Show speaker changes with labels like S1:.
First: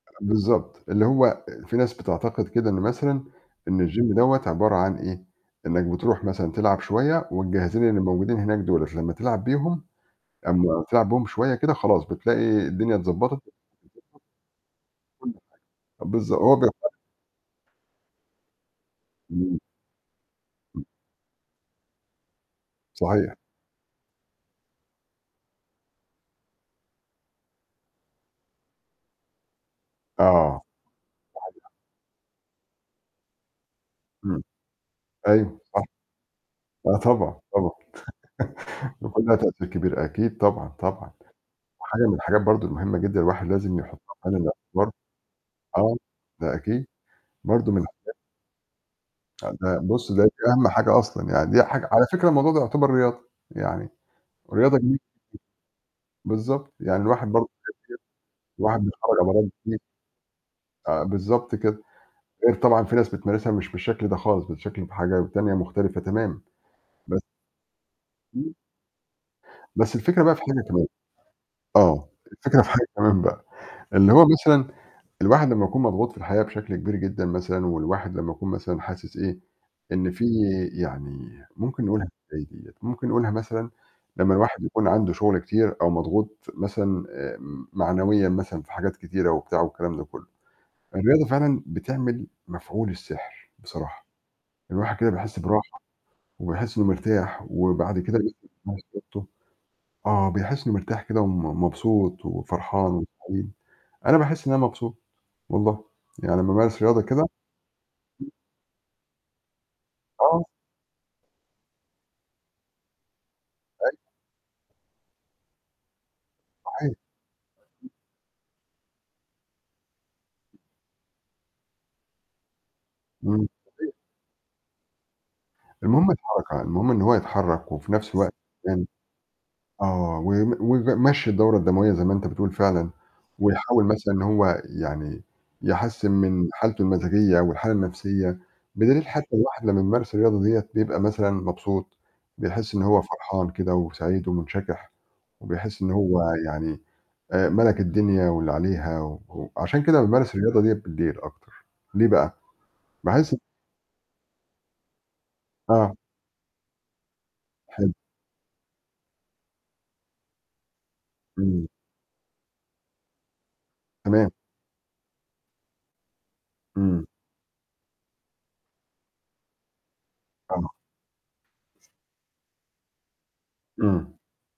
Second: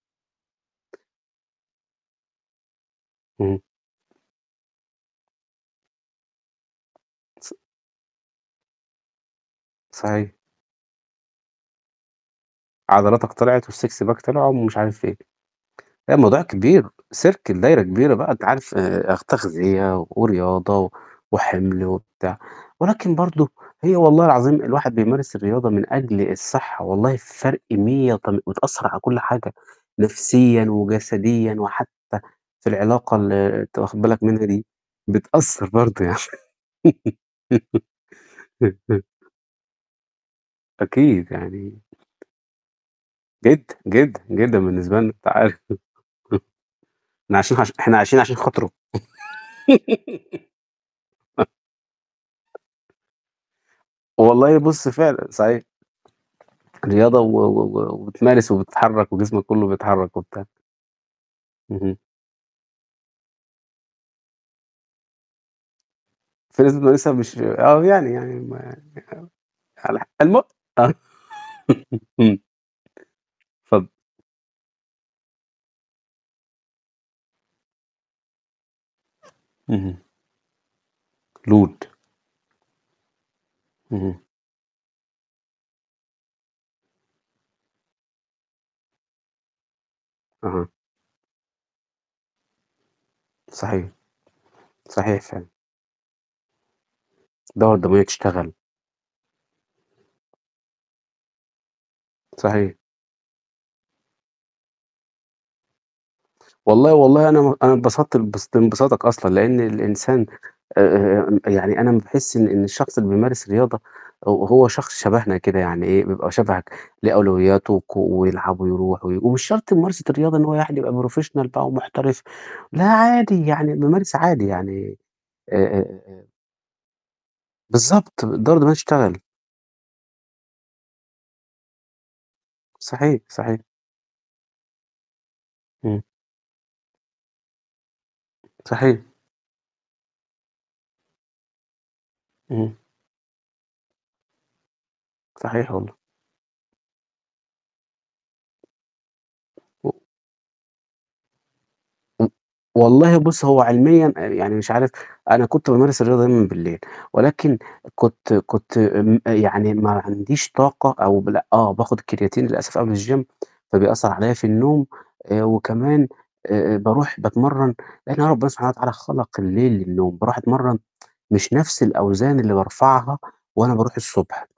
S1: بالضبط. اللي هو فيه ناس بتعتقد كده إن مثلًا
S2: إمم.
S1: إن الgym دوّة عبارة عن إيه، إنّك بترُوح مثلًا تلعب شوية
S2: س
S1: والجهازين اللي موجودين هناك دُولة لمّا تلعب بيهم
S2: صحيح.
S1: أمّا تلعب بيهم شوية كده خلاص بتلاقي الدنيا
S2: عضلاتك
S1: اتضبّطت
S2: طِلعِت والsix
S1: [unintelligible]
S2: pack طِلع ومش عارف إيه. لأ،
S1: بالضبط.
S2: الموضوع
S1: وهو.
S2: كبير،
S1: [unintelligible]
S2: circle دايرة كبيرة بقى. أنت عارف آآ
S1: إمم.
S2: تغذية
S1: إمم.
S2: ورياضة وحِمْل وبتاع، ولكن
S1: صحيح.
S2: برضو هي والله العظيم الواحد بيمارس الرياضة من أجل الصحة، والله فرق 100 وتم بتأثر على كل حاجة،
S1: آه.
S2: نفسيًا وجسديًا
S1: صحيح.
S2: وحتى في العلاقة اللي أنت واخد بالك
S1: إمم.
S2: منها دي،
S1: أيوه
S2: بتأثر
S1: صح.
S2: برضو يعني.
S1: آه طبعًا، طبعًا، بيكون ليها تأثير كبير أكيد طبعًا، طبعًا.
S2: أكيد يعني
S1: وحاجة من الحاجات برضو المهمة جدًا الواحد
S2: جدًا،
S1: لازم يحطّها
S2: جدًا،
S1: في عين
S2: جدًا
S1: الاعتبار
S2: بالنسبة لنا، أنت عارف.
S1: آه، ده أكيد.
S2: إحنا عايشين
S1: برضو
S2: علش
S1: من
S2: إحنا
S1: الحاجات
S2: عايشين عشان خاطره.
S1: آه. ده بُص، ده أهَم حاجة أصلًا، يعني دي حاجة على فكرة الموضوع ده يُعتبر رياضة، يعني
S2: والله
S1: رياضة.
S2: بُص،
S1: [unintelligible]
S2: فعلًا صحيح.
S1: بالضبط. يعني
S2: رياضة
S1: الواحد
S2: و
S1: برضو، [unintelligible]
S2: و و وبتمارس
S1: الواحد
S2: وبتتحرك
S1: بيتفرج
S2: وجسمك
S1: على.
S2: كلّه
S1: [unintelligible]
S2: بيتحرك وبتاع.
S1: آآ بالضبط كده.
S2: اهم.
S1: غير طبعًا في ناس بتمارسها مش بالشكل ده خالص بشكل بحاجة تانية مختلفة تمامًا،
S2: بس لازم تمارسها
S1: بس
S2: مش آه، ويعني يعني
S1: إمم.
S2: ما آآ
S1: بس
S2: على ح
S1: الفكرة بقى في حاجة كمان،
S2: [unintelligible]
S1: آه.
S2: إمم.
S1: الفكرة في حاجة كمان بقى،
S2: اتفضل.
S1: اللي هو مثلًا الواحد لمّا يكون مضغوط في الحياة بشكل كبير جدًا مثلًا والواحد لمّا يكون مثلًا حاسس إيه،
S2: اهم.
S1: إن فيه يعني ممكن
S2: load
S1: نقولها إزاي ديّة! ممكن نقولها مثلًا
S2: اهم.
S1: لمّا الواحد يكون عنده شغل كتير أو مضغوط مثلًا آآ معنويًا مثلًا في حاجات كتيرة وبتاع والكلام ده كلُّه،
S2: أها.
S1: الرياضة فعلًا بتعمل مفعول السحر
S2: صحيح.
S1: بصراحة، الواحد كده
S2: صحيح
S1: بيحس
S2: فعلًا.
S1: براحة وبيحس إنه مرتاح،
S2: الدورة
S1: وبعد
S2: الدموية
S1: كده
S2: تشتغل.
S1: [unintelligible] آه، بيحس إنه مرتاح كده ومب مبسوط
S2: صحيح.
S1: وفرحان وسعيد، أنا باحس إن أنا مبسوط والله، يعني لمّا أمارس
S2: والله،
S1: رياضة كده
S2: والله أنا أنا انبسطت لانبس لانبساطك أصلًا، لأن الإنسان
S1: آه.
S2: آآ يعني أنا لمّا باحس إن إن الشخص اللي بيمارس رياضة
S1: أيوه.
S2: هو هو شخص شبهنا كده، يعني إيه، بيبقى شبهك
S1: صحيح.
S2: ليه أولوياته وك ويلعب ويرُوح وي ومش شرط ممارسة الرياضة إن هو يعني يبقى professional بقى ومحترف، لأ عادي
S1: إمم.
S2: يعني
S1: صحيح.
S2: بامارس عادي، يعني
S1: المهم
S2: آآ
S1: الحركة، المهم إن هو يتحرك وفي نفْس
S2: بالضبط،
S1: الوقت
S2: الدورة الدموية
S1: [unintelligible]
S2: تشتغل.
S1: آه، و و ويمشّي الدورة الدموية زي ما أنت بتقول فعلًا،
S2: صحيح، صحيح.
S1: ويحاول مثلًا إن هو يعني
S2: إمم.
S1: يحسِّن من حالته المزاجية والحالة النفْسية. بدليل
S2: صحيح.
S1: حتى الواحد لمّا يمارس الرياضة ديّة بيبقى مثلًا مبسوط
S2: إمم.
S1: بيحس إن هو فرحان كده وسعيد ومُنشَكِح،
S2: صحيح
S1: وبيحس إن
S2: والله.
S1: هو يعني آآ مَلَك الدنيا واللي عليها و عشان
S2: و
S1: كده بامارس الرياضة ديّة بالليل أكتر، ليه بقى؟
S2: والله
S1: باحس
S2: بُص، هو علميًا يعني مش عارف أنا كنت
S1: آه.
S2: بامارس الرياضة دايمًا بالليل ولكن
S1: حلو.
S2: كنت كنت م يعني ما عنديش طاقة أو بال
S1: إمم.
S2: آه، باخد كرياتين للأسف قبل الgym فبيأثر
S1: تمام.
S2: عليَّ في النوم آآ وكمان آآ
S1: إمم.
S2: بارُوح باتمرن يعني هو ربنا سبحانه وتعالى خَلَق الليل للنوم، بارُوح
S1: آه.
S2: أتمرّن مش نفْس الأوزان اللي بارفعها وأنا بارُوح
S1: إمم.
S2: الصبح.